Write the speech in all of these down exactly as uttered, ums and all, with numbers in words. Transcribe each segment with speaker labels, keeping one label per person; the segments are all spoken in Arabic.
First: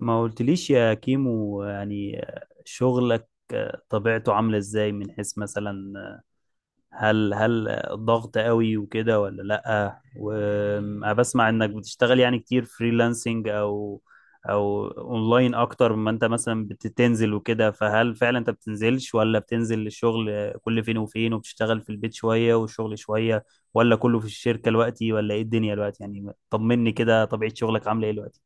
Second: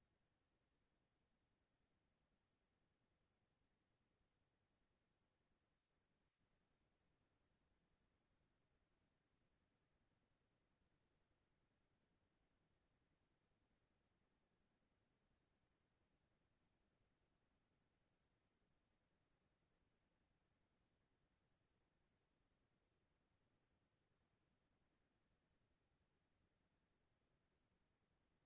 Speaker 1: ما قلتليش يا كيمو، يعني شغلك طبيعته عاملة ازاي؟ من حيث مثلا هل هل ضغط قوي وكده ولا لأ؟ وبسمع انك بتشتغل يعني كتير فريلانسنج او او اونلاين اكتر ما انت مثلا بتنزل وكده، فهل فعلا انت بتنزلش ولا بتنزل للشغل كل فين وفين وبتشتغل في البيت شوية والشغل شوية ولا كله في الشركة دلوقتي؟ ولا ايه الدنيا دلوقتي؟ يعني طمني كده، طبيعة شغلك عاملة ايه دلوقتي؟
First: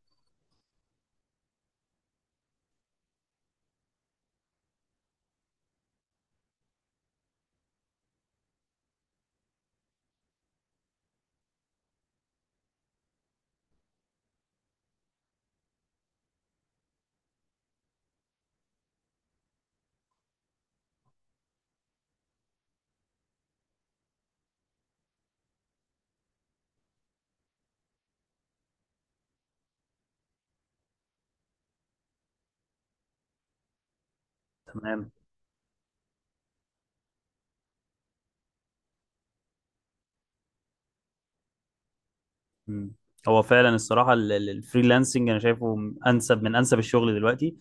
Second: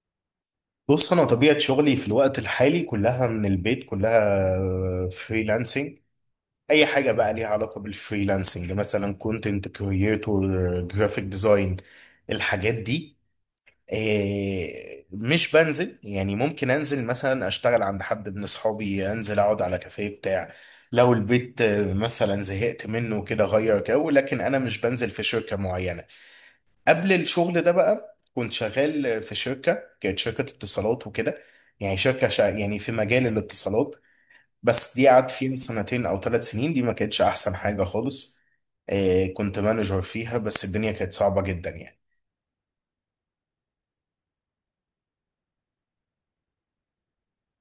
Speaker 2: بص انا طبيعه شغلي في الوقت الحالي كلها من البيت، كلها فريلانسنج. اي حاجه بقى ليها علاقه بالفريلانسنج، مثلا كونتنت كرييتور، جرافيك ديزاين، الحاجات دي. آه، مش بنزل، يعني ممكن انزل مثلا اشتغل عند حد من اصحابي، انزل اقعد على كافيه بتاع لو البيت آه، مثلا زهقت منه كده، غير جو. لكن انا مش بنزل في شركه معينه. قبل الشغل ده بقى كنت شغال في شركة، كانت شركة اتصالات وكده. يعني شركة شا يعني في مجال الاتصالات. بس دي
Speaker 1: تمام.
Speaker 2: قعدت فيها سنتين أو ثلاث سنين، دي ما كانتش أحسن حاجة خالص. آه كنت مانجر فيها، بس الدنيا كانت صعبة جدا يعني.
Speaker 1: مم. هو فعلا الصراحة ال- ال- الفريلانسنج أنا شايفه م- أنسب من أنسب الشغل دلوقتي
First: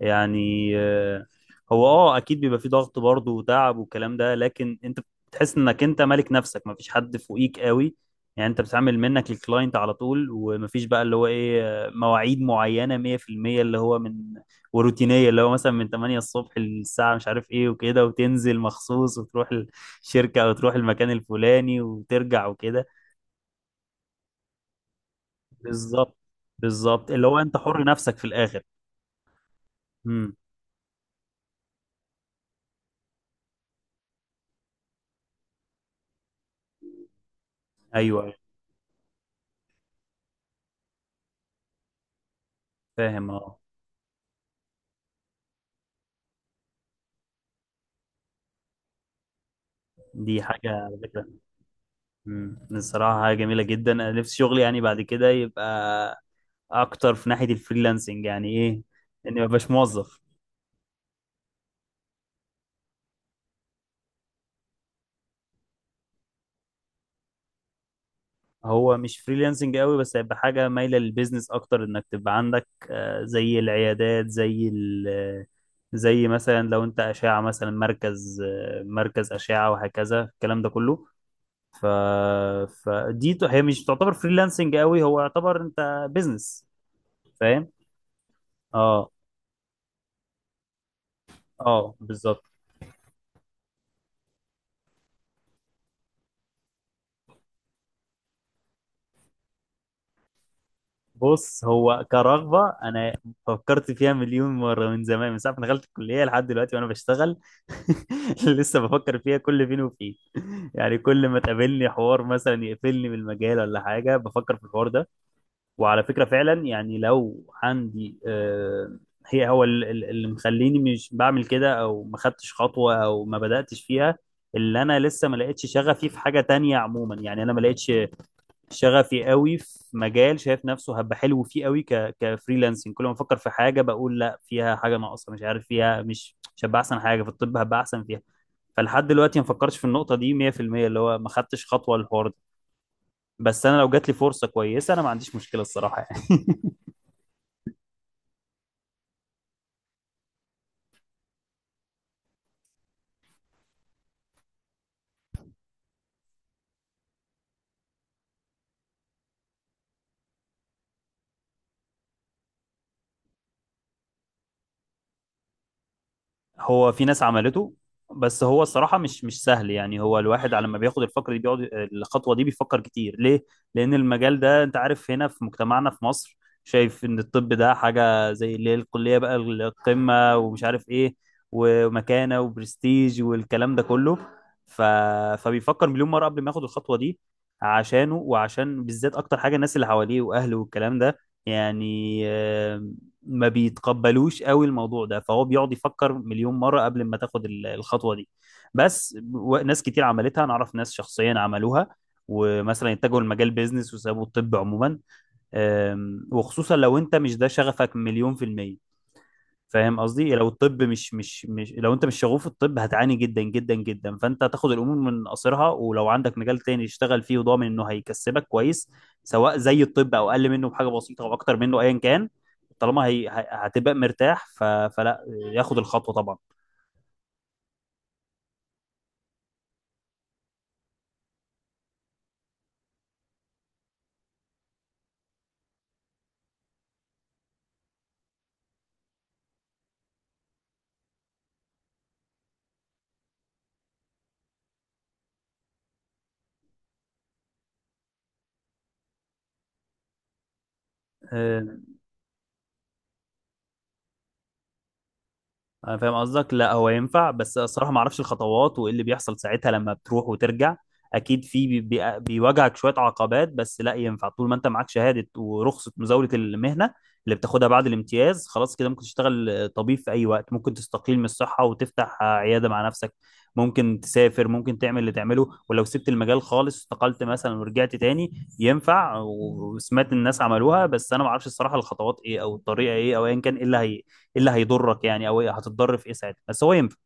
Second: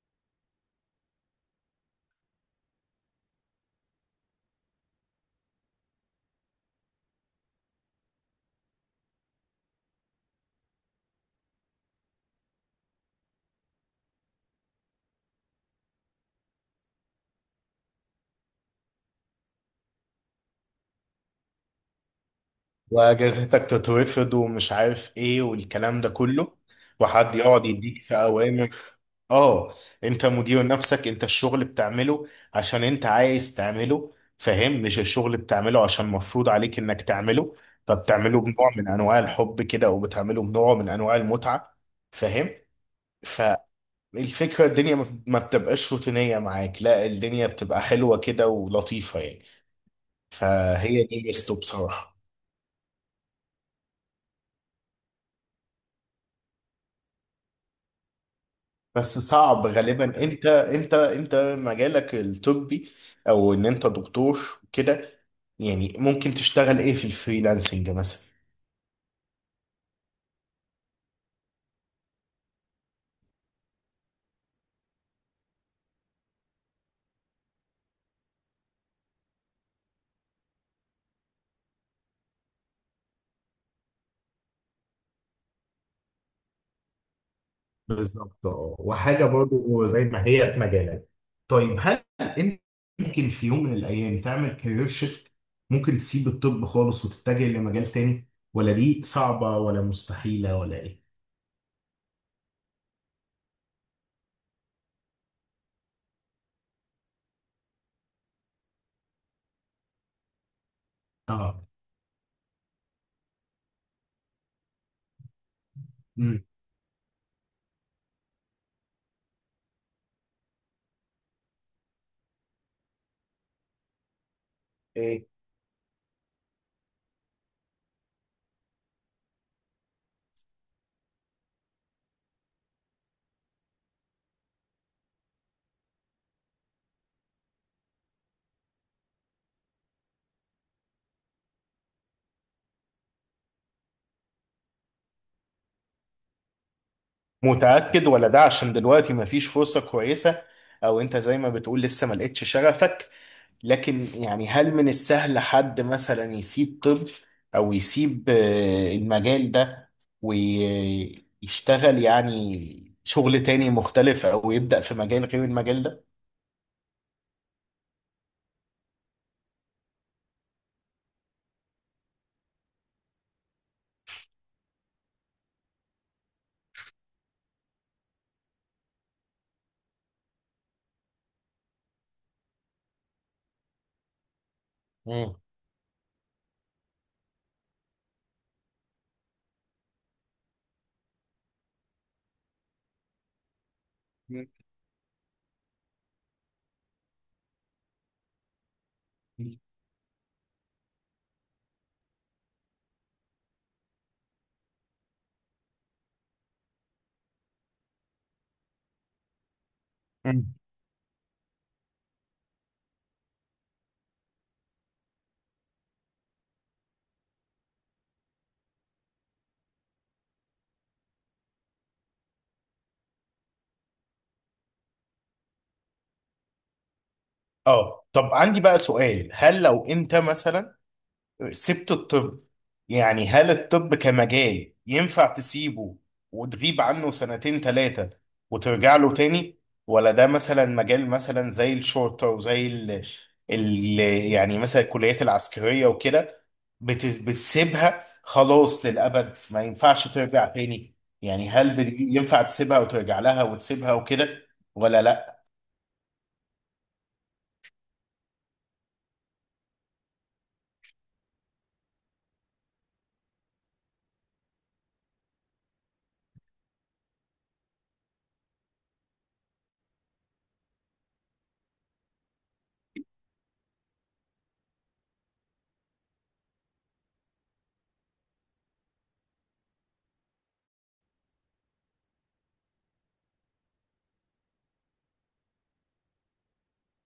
Speaker 1: يعني. آه، هو أه أكيد بيبقى فيه ضغط برضه وتعب والكلام ده، لكن أنت بتحس إنك أنت مالك نفسك، مفيش حد فوقيك قوي. يعني أنت بتتعامل منك للكلاينت على طول، ومفيش بقى اللي هو إيه آه، مواعيد معينة مية في المية اللي هو من وروتينية، اللي هو مثلا من تمانية الصبح للساعة مش عارف إيه وكده، وتنزل مخصوص وتروح الشركة أو تروح المكان الفلاني وترجع وكده.
Speaker 2: وأجازتك تترفض ومش عارف إيه والكلام ده
Speaker 1: بالظبط.
Speaker 2: كله.
Speaker 1: بالظبط، اللي
Speaker 2: وحد
Speaker 1: هو انت
Speaker 2: يقعد
Speaker 1: حر
Speaker 2: يديك في
Speaker 1: نفسك في الاخر.
Speaker 2: أوامر. اه، انت
Speaker 1: امم.
Speaker 2: مدير نفسك، انت الشغل بتعمله عشان انت عايز تعمله، فاهم؟ مش الشغل بتعمله عشان مفروض عليك انك تعمله.
Speaker 1: ايوه، أيوة.
Speaker 2: فبتعمله بنوع من انواع الحب كده، وبتعمله بنوع من انواع المتعة. فاهم.
Speaker 1: فاهم، اه.
Speaker 2: فالفكرة الدنيا ما ما بتبقاش روتينية معاك، لا الدنيا بتبقى حلوة كده ولطيفة يعني.
Speaker 1: دي حاجه على
Speaker 2: فهي دي
Speaker 1: فكره.
Speaker 2: ميزته بصراحة.
Speaker 1: امم الصراحه حاجه جميله جدا، انا نفسي شغلي يعني بعد كده يبقى اكتر في ناحيه الفريلانسنج، يعني ايه؟
Speaker 2: بس
Speaker 1: اني ما
Speaker 2: صعب
Speaker 1: بقاش موظف.
Speaker 2: غالبا، انت انت انت مجالك الطبي او ان انت دكتور كده. يعني ممكن تشتغل ايه في الفريلانسنج مثلا؟
Speaker 1: هو مش فريلانسنج قوي، بس هيبقى حاجه مايله للبيزنس اكتر، انك تبقى عندك آه، زي العيادات، زي ال زي مثلا لو انت اشعه مثلا مركز آه، مركز اشعه وهكذا الكلام ده كله. ف... فدي ت- هي مش تعتبر فريلانسنج قوي، هو يعتبر انت بيزنس. فاهم.
Speaker 2: بالظبط، اه،
Speaker 1: اه،
Speaker 2: وحاجه برضو زي ما هي في مجالك. طيب،
Speaker 1: اه
Speaker 2: هل
Speaker 1: بالظبط.
Speaker 2: انت ممكن في يوم من الايام تعمل كارير شيفت؟ ممكن تسيب الطب خالص وتتجه لمجال تاني؟ ولا دي صعبة ولا مستحيلة ولا ايه؟
Speaker 1: بص هو كرغبة أنا فكرت فيها مليون مرة، من زمان من ساعة ما دخلت الكلية لحد دلوقتي وأنا بشتغل لسه بفكر فيها كل فين وفين. يعني كل ما
Speaker 2: اه.
Speaker 1: تقابلني حوار مثلا يقفلني من المجال ولا حاجة بفكر في الحوار ده. وعلى فكرة
Speaker 2: مم.
Speaker 1: فعلا يعني لو عندي آه، هي هو ال- ال- اللي مخليني مش بعمل كده او ما خدتش خطوة او ما بدأتش فيها، اللي انا لسه ما لقيتش شغفي في حاجة تانية عموما، يعني انا ما لقيتش شغفي قوي في مجال شايف نفسه هبقى حلو فيه قوي ك كفريلانسنج. كل ما افكر في حاجة بقول لا فيها حاجة ناقصة، مش عارف فيها مش مش هبقى احسن حاجة في الطب، هبقى احسن فيها. فلحد دلوقتي ما فكرتش في النقطة دي مية في المية، اللي هو ما خدتش خطوة للحوار ده، بس انا لو جات لي فرصة كويسة انا ما عنديش مشكلة الصراحة يعني.
Speaker 2: متأكد ولا ده عشان دلوقتي مفيش فرصة كويسة، او انت زي ما بتقول لسه ما لقيتش شغفك؟ لكن يعني هل من السهل حد مثلا يسيب طب او يسيب آه، المجال ده ويشتغل يعني شغل تاني مختلف او يبدأ في مجال غير المجال ده؟
Speaker 1: هو في ناس عملته، بس هو الصراحة مش مش سهل يعني. هو الواحد على ما بياخد الفكرة دي بيقعد الخطوة دي بيفكر كتير، ليه؟ لأن المجال ده أنت عارف هنا في مجتمعنا في مصر شايف إن الطب ده حاجة زي اللي هي الكلية بقى القمة، ومش عارف إيه ومكانة وبرستيج والكلام ده كله. ف...
Speaker 2: مم.
Speaker 1: فبيفكر مليون مرة قبل ما ياخد الخطوة دي، عشانه وعشان بالذات أكتر حاجة الناس اللي حواليه وأهله والكلام ده. يعني آه، ما بيتقبلوش قوي الموضوع ده، فهو بيقعد يفكر مليون مرة قبل ما تاخد ال- الخطوة دي. بس و- ناس كتير عملتها، انا اعرف ناس شخصيا عملوها ومثلا اتجهوا لمجال بيزنس وسابوا الطب عموما. أم، وخصوصا لو انت مش ده شغفك مليون في المية. فاهم قصدي؟ لو
Speaker 2: مم.
Speaker 1: الطب مش مش مش لو انت مش شغوف في الطب هتعاني جدا جدا جدا، فانت تاخد الامور من قصرها، ولو عندك مجال تاني تشتغل فيه وضامن انه هيكسبك كويس سواء زي الطب او اقل منه بحاجه بسيطه او اكتر منه ايا كان، طالما هي ه- هتبقى مرتاح ف... فلا ياخد الخطوه طبعا.
Speaker 2: اه طب عندي بقى سؤال، هل لو انت مثلا سبت الطب، يعني هل الطب كمجال ينفع تسيبه وتغيب عنه سنتين ثلاثة وترجع له تاني؟ ولا ده مثلا مجال مثلا زي الشرطة وزي ال... ال... يعني مثلا الكليات العسكرية وكده؟ بت... بتسيبها خلاص للأبد، ما ينفعش ترجع تاني. يعني هل بت- ينفع تسيبها وترجع لها وتسيبها وكده، ولا لا؟
Speaker 1: انا فاهم قصدك، لا هو ينفع، بس الصراحه ما اعرفش الخطوات وايه اللي بيحصل ساعتها لما بتروح وترجع. اكيد في بي بي بيواجهك شويه عقبات، بس لا ينفع. طول ما انت معاك شهاده ورخصه مزاوله المهنه اللي بتاخدها بعد الامتياز، خلاص كده ممكن تشتغل طبيب في اي وقت. ممكن تستقيل من الصحه وتفتح عياده مع نفسك، ممكن تسافر، ممكن تعمل اللي تعمله. ولو سبت المجال خالص استقلت مثلا ورجعت تاني ينفع، وسمعت الناس عملوها، بس انا ما اعرفش الصراحه الخطوات ايه او الطريقه ايه او ايا كان ايه اللي هي ايه اللي هيضرك يعني، او إيه هتتضر في ايه ساعتها، بس هو ينفع.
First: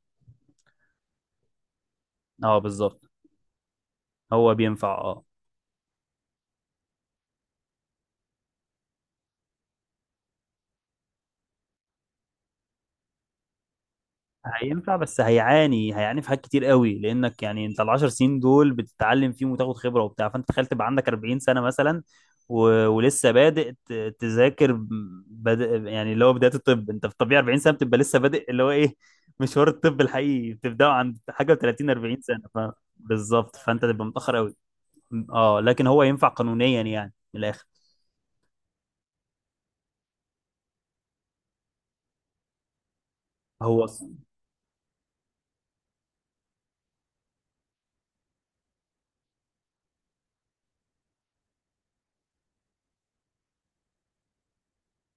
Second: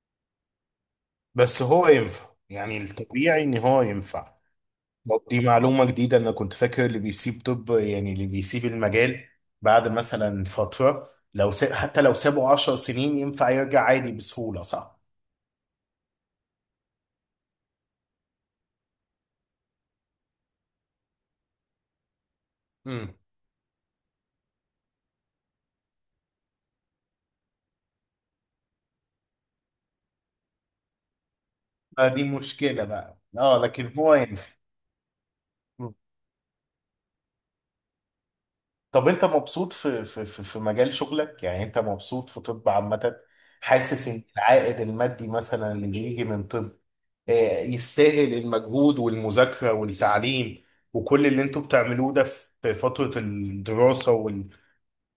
Speaker 2: بس هو ينفع،
Speaker 1: اه
Speaker 2: يعني
Speaker 1: بالظبط.
Speaker 2: الطبيعي ان هو ينفع.
Speaker 1: هو بينفع، اه.
Speaker 2: دي معلومة جديدة، أنا كنت فاكر اللي بيسيب طب، يعني اللي بيسيب المجال بعد مثلا فترة، لو ساب حتى لو سابه عشر سنين، ينفع يرجع عادي بسهولة،
Speaker 1: هينفع
Speaker 2: صح؟
Speaker 1: بس هيعاني، هيعاني في حاجات كتير قوي، لانك يعني انت العشر سنين دول بتتعلم فيهم وتاخد خبره وبتاع، فانت تخيل تبقى عندك اربعين سنه مثلا و...
Speaker 2: امم.
Speaker 1: ولسه بادئ ت... تذاكر. بد... يعني اللي هو بدايه الطب انت في الطبيعي اربعين سنه بتبقى لسه بادئ، اللي هو ايه مشوار الطب الحقيقي بتبداه عند حاجه و30
Speaker 2: آه،
Speaker 1: اربعين
Speaker 2: دي
Speaker 1: سنه، ف...
Speaker 2: مشكلة بقى،
Speaker 1: بالظبط
Speaker 2: اه
Speaker 1: فانت
Speaker 2: لكن
Speaker 1: تبقى
Speaker 2: هو
Speaker 1: متاخر
Speaker 2: ينفع.
Speaker 1: قوي، اه لكن
Speaker 2: مم.
Speaker 1: هو ينفع قانونيا يعني من الاخر.
Speaker 2: طب أنت مبسوط في في في في مجال شغلك؟ يعني أنت مبسوط في طب عامة؟
Speaker 1: هو
Speaker 2: حاسس إن العائد المادي مثلا اللي بيجي من طب آه، يستاهل المجهود والمذاكرة والتعليم وكل اللي أنتوا بتعملوه ده في في فترة الدراسة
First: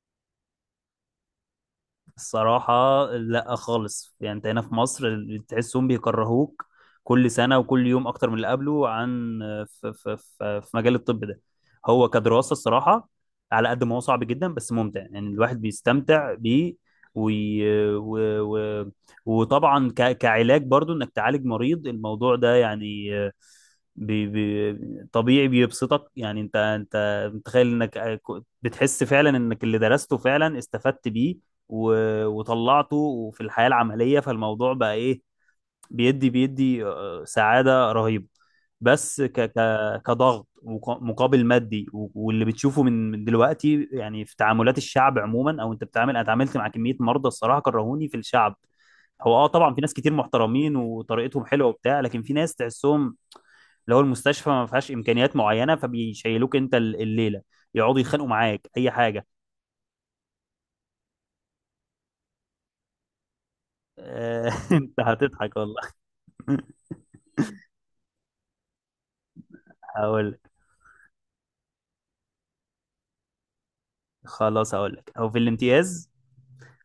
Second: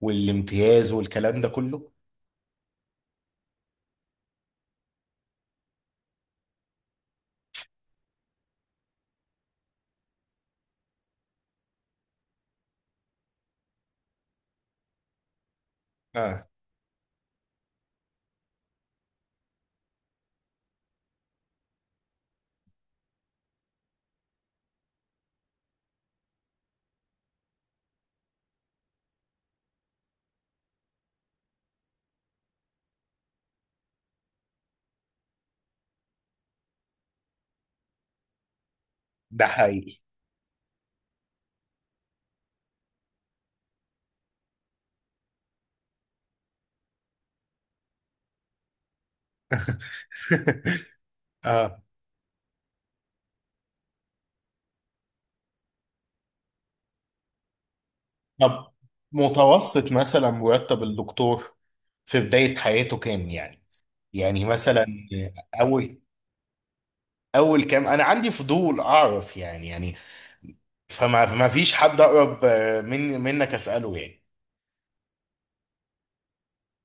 Speaker 2: والامتياز والكلام ده كله؟
Speaker 1: الصراحة لا خالص، يعني انت هنا في مصر تحسهم بيكرهوك كل سنة وكل يوم أكتر من اللي قبله، عن في, في, في, في مجال الطب ده. هو كدراسة الصراحة على قد ما هو صعب جدا بس ممتع، يعني الواحد بيستمتع
Speaker 2: اه
Speaker 1: بيه وي... و... و... وطبعا ك... كعلاج برضو انك تعالج مريض، الموضوع ده يعني بي... بي... طبيعي بيبسطك. يعني انت انت متخيل انك بتحس فعلا انك اللي درسته فعلا استفدت بيه و- وطلعته في الحياة العملية، فالموضوع بقى ايه بيدي بيدي آه، سعادة رهيبة. بس ك
Speaker 2: ده
Speaker 1: ك
Speaker 2: حقيقي.
Speaker 1: كضغط وق- مقابل مادي و- واللي بتشوفه من من دلوقتي، يعني في تعاملات الشعب عموما او انت بتعامل. انا اتعاملت مع كمية مرضى الصراحة كرهوني في الشعب. هو اه طبعا في ناس كتير محترمين وطريقتهم حلوه
Speaker 2: اه
Speaker 1: وبتاع، لكن في ناس تحسهم اللي هو المستشفى ما فيهاش امكانيات معينه فبيشيلوك انت ال- الليله، يقعدوا يتخانقوا معاك
Speaker 2: طب
Speaker 1: اي حاجه.
Speaker 2: متوسط مثلا مرتب الدكتور في بداية حياته كام يعني؟
Speaker 1: آه،
Speaker 2: يعني مثلا
Speaker 1: انت هتضحك والله
Speaker 2: اول اول كام، انا عندي فضول اعرف يعني يعني
Speaker 1: هقول
Speaker 2: فما ما فيش حد اقرب آه، من منك اساله يعني.
Speaker 1: خلاص هقول لك. هو في الامتياز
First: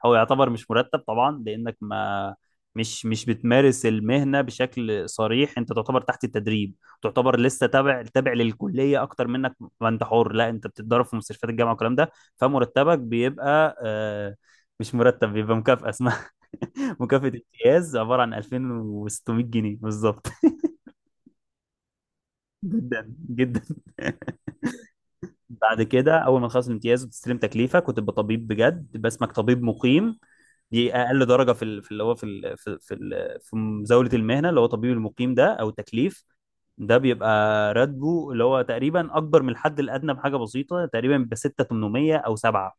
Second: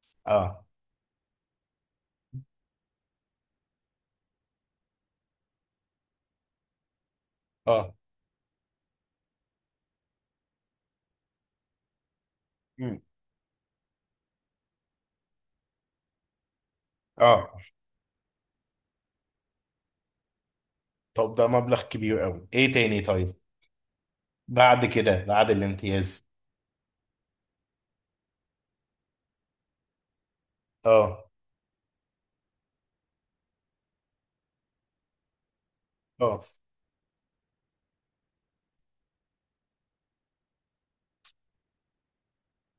Speaker 1: هو يعتبر
Speaker 2: اه.
Speaker 1: مش مرتب طبعا، لانك ما مش مش بتمارس المهنه بشكل صريح، انت تعتبر تحت التدريب، تعتبر لسه
Speaker 2: اه.
Speaker 1: تابع تابع للكليه اكتر منك. ما انت حر، لا انت بتتدرب في مستشفيات الجامعه والكلام ده. فمرتبك
Speaker 2: مم.
Speaker 1: بيبقى آه، مش مرتب، بيبقى مكافاه اسمها مكافاه
Speaker 2: اه
Speaker 1: امتياز عباره عن الفين وستمية جنيه بالظبط
Speaker 2: طب ده مبلغ كبير قوي، ايه تاني؟
Speaker 1: جدا
Speaker 2: طيب
Speaker 1: جدا.
Speaker 2: بعد كده بعد
Speaker 1: بعد كده
Speaker 2: الامتياز.
Speaker 1: اول ما تخلص الامتياز وتستلم تكليفك وتبقى طبيب بجد باسمك، طبيب مقيم. دي اقل
Speaker 2: اه.
Speaker 1: درجه في ال- في اللي هو في ال- في في ال- في مزاوله المهنه، اللي هو طبيب المقيم ده او تكليف.
Speaker 2: اه.
Speaker 1: ده بيبقى راتبه اللي هو تقريبا اكبر من الحد الادنى بحاجه بسيطه، تقريبا ب ستة آلاف وتمنمية او سبعة.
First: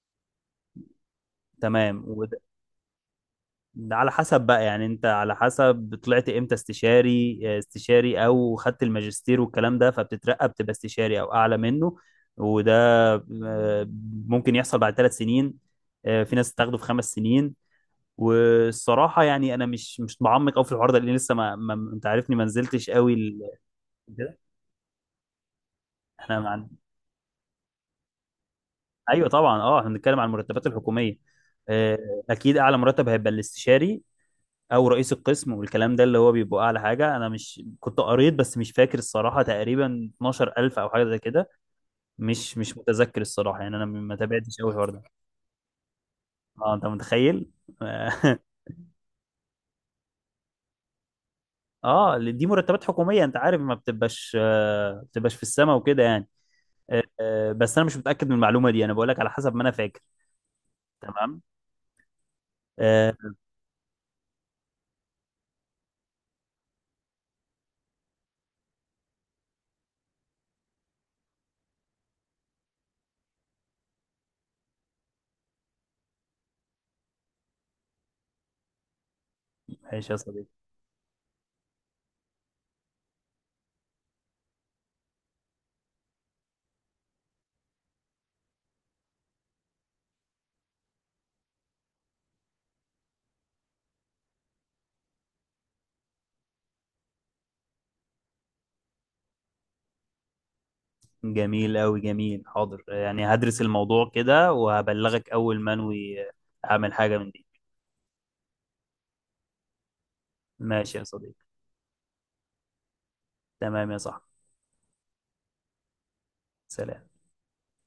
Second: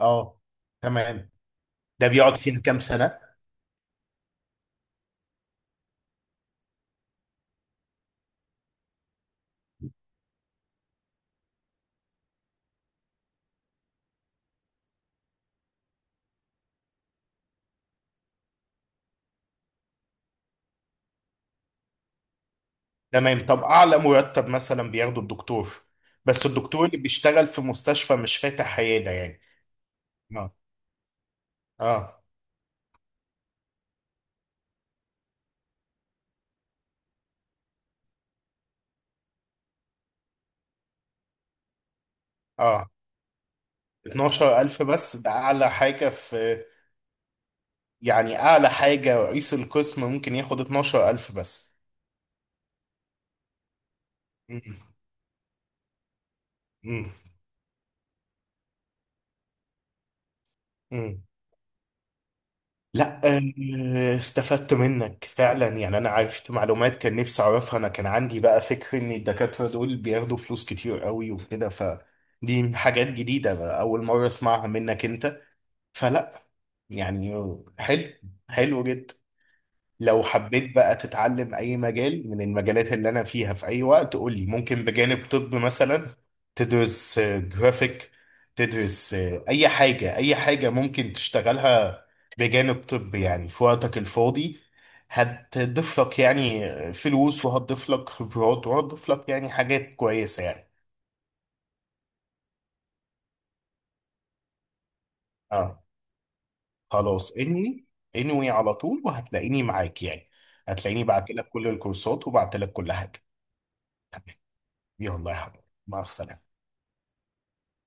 Speaker 2: اه تمام.
Speaker 1: تمام
Speaker 2: ده بيقعد
Speaker 1: وده،
Speaker 2: فيها كام سنة؟
Speaker 1: ده على حسب بقى، يعني انت على حسب طلعت امتى استشاري، آه، استشاري او خدت الماجستير والكلام ده، فبتترقى بتبقى استشاري او اعلى منه. وده آه، ممكن يحصل بعد ثلاث سنين، آه، في ناس تاخده في خمس سنين. والصراحه يعني انا مش مش بعمق قوي في الحوار ده، لان لسه ما, ما انت عارفني ما نزلتش قوي ال...
Speaker 2: تمام. طب أعلى
Speaker 1: كده؟
Speaker 2: مرتب مثلا بياخده الدكتور؟
Speaker 1: احنا
Speaker 2: بس
Speaker 1: مع...
Speaker 2: الدكتور اللي بيشتغل في مستشفى مش فاتح عيادة
Speaker 1: ايوه
Speaker 2: يعني.
Speaker 1: طبعا، اه احنا بنتكلم عن
Speaker 2: اه.
Speaker 1: المرتبات الحكوميه. آه،
Speaker 2: اه.
Speaker 1: اكيد اعلى مرتب هيبقى الاستشاري او رئيس القسم، والكلام ده اللي هو بيبقى اعلى حاجه. انا مش كنت قريت بس مش فاكر الصراحه، تقريبا اتناشر الف او حاجه زي كده. مش مش
Speaker 2: اه،
Speaker 1: متذكر الصراحه، يعني انا ما تابعتش قوي
Speaker 2: اتناشر الف
Speaker 1: الحوار ده.
Speaker 2: بس؟ ده أعلى حاجة في،
Speaker 1: اه انت متخيل.
Speaker 2: يعني أعلى حاجة رئيس القسم ممكن ياخد اثنا عشر ألف بس؟
Speaker 1: اه دي مرتبات حكوميه، انت عارف ما بتبقاش
Speaker 2: مم.
Speaker 1: آه، ما بتبقاش في السماء وكده يعني. آه،
Speaker 2: مم.
Speaker 1: آه، بس انا مش متاكد من المعلومه دي، انا بقول لك على حسب ما انا فاكر.
Speaker 2: مم.
Speaker 1: تمام. آه،
Speaker 2: لا آه، استفدت منك فعلا، يعني انا عرفت معلومات كان نفسي اعرفها. انا كان عندي بقى فكر ان الدكاترة دول بياخدوا فلوس كتير قوي وكده، فدي حاجات جديدة بقى، اول مرة اسمعها منك انت. فلا يعني، حلو، حلو جدا.
Speaker 1: ماشي يا
Speaker 2: لو
Speaker 1: صديقي.
Speaker 2: حبيت بقى تتعلم اي مجال من المجالات اللي انا فيها في اي وقت قول لي، ممكن بجانب طب مثلا تدرس جرافيك، تدرس آه، اي حاجة، اي حاجة ممكن تشتغلها بجانب طب يعني في وقتك الفاضي، هتضيف لك يعني فلوس، وهتضيف لك خبرات، وهتضيف لك يعني حاجات كويسة يعني.
Speaker 1: جميل قوي جميل. حاضر، آه، يعني هدرس الموضوع كده وهبلغك اول ما
Speaker 2: اه
Speaker 1: انوي، آه، اعمل حاجه من
Speaker 2: خلاص
Speaker 1: دي.
Speaker 2: انوي، انوي على طول وهتلاقيني معاك يعني،
Speaker 1: ماشي يا
Speaker 2: هتلاقيني بعت
Speaker 1: صديقي.
Speaker 2: لك كل الكورسات وبعت لك كل حاجة.
Speaker 1: تمام يا صاحبي.
Speaker 2: تمام. يلا يا حبيبي، مع السلامة.
Speaker 1: سلام.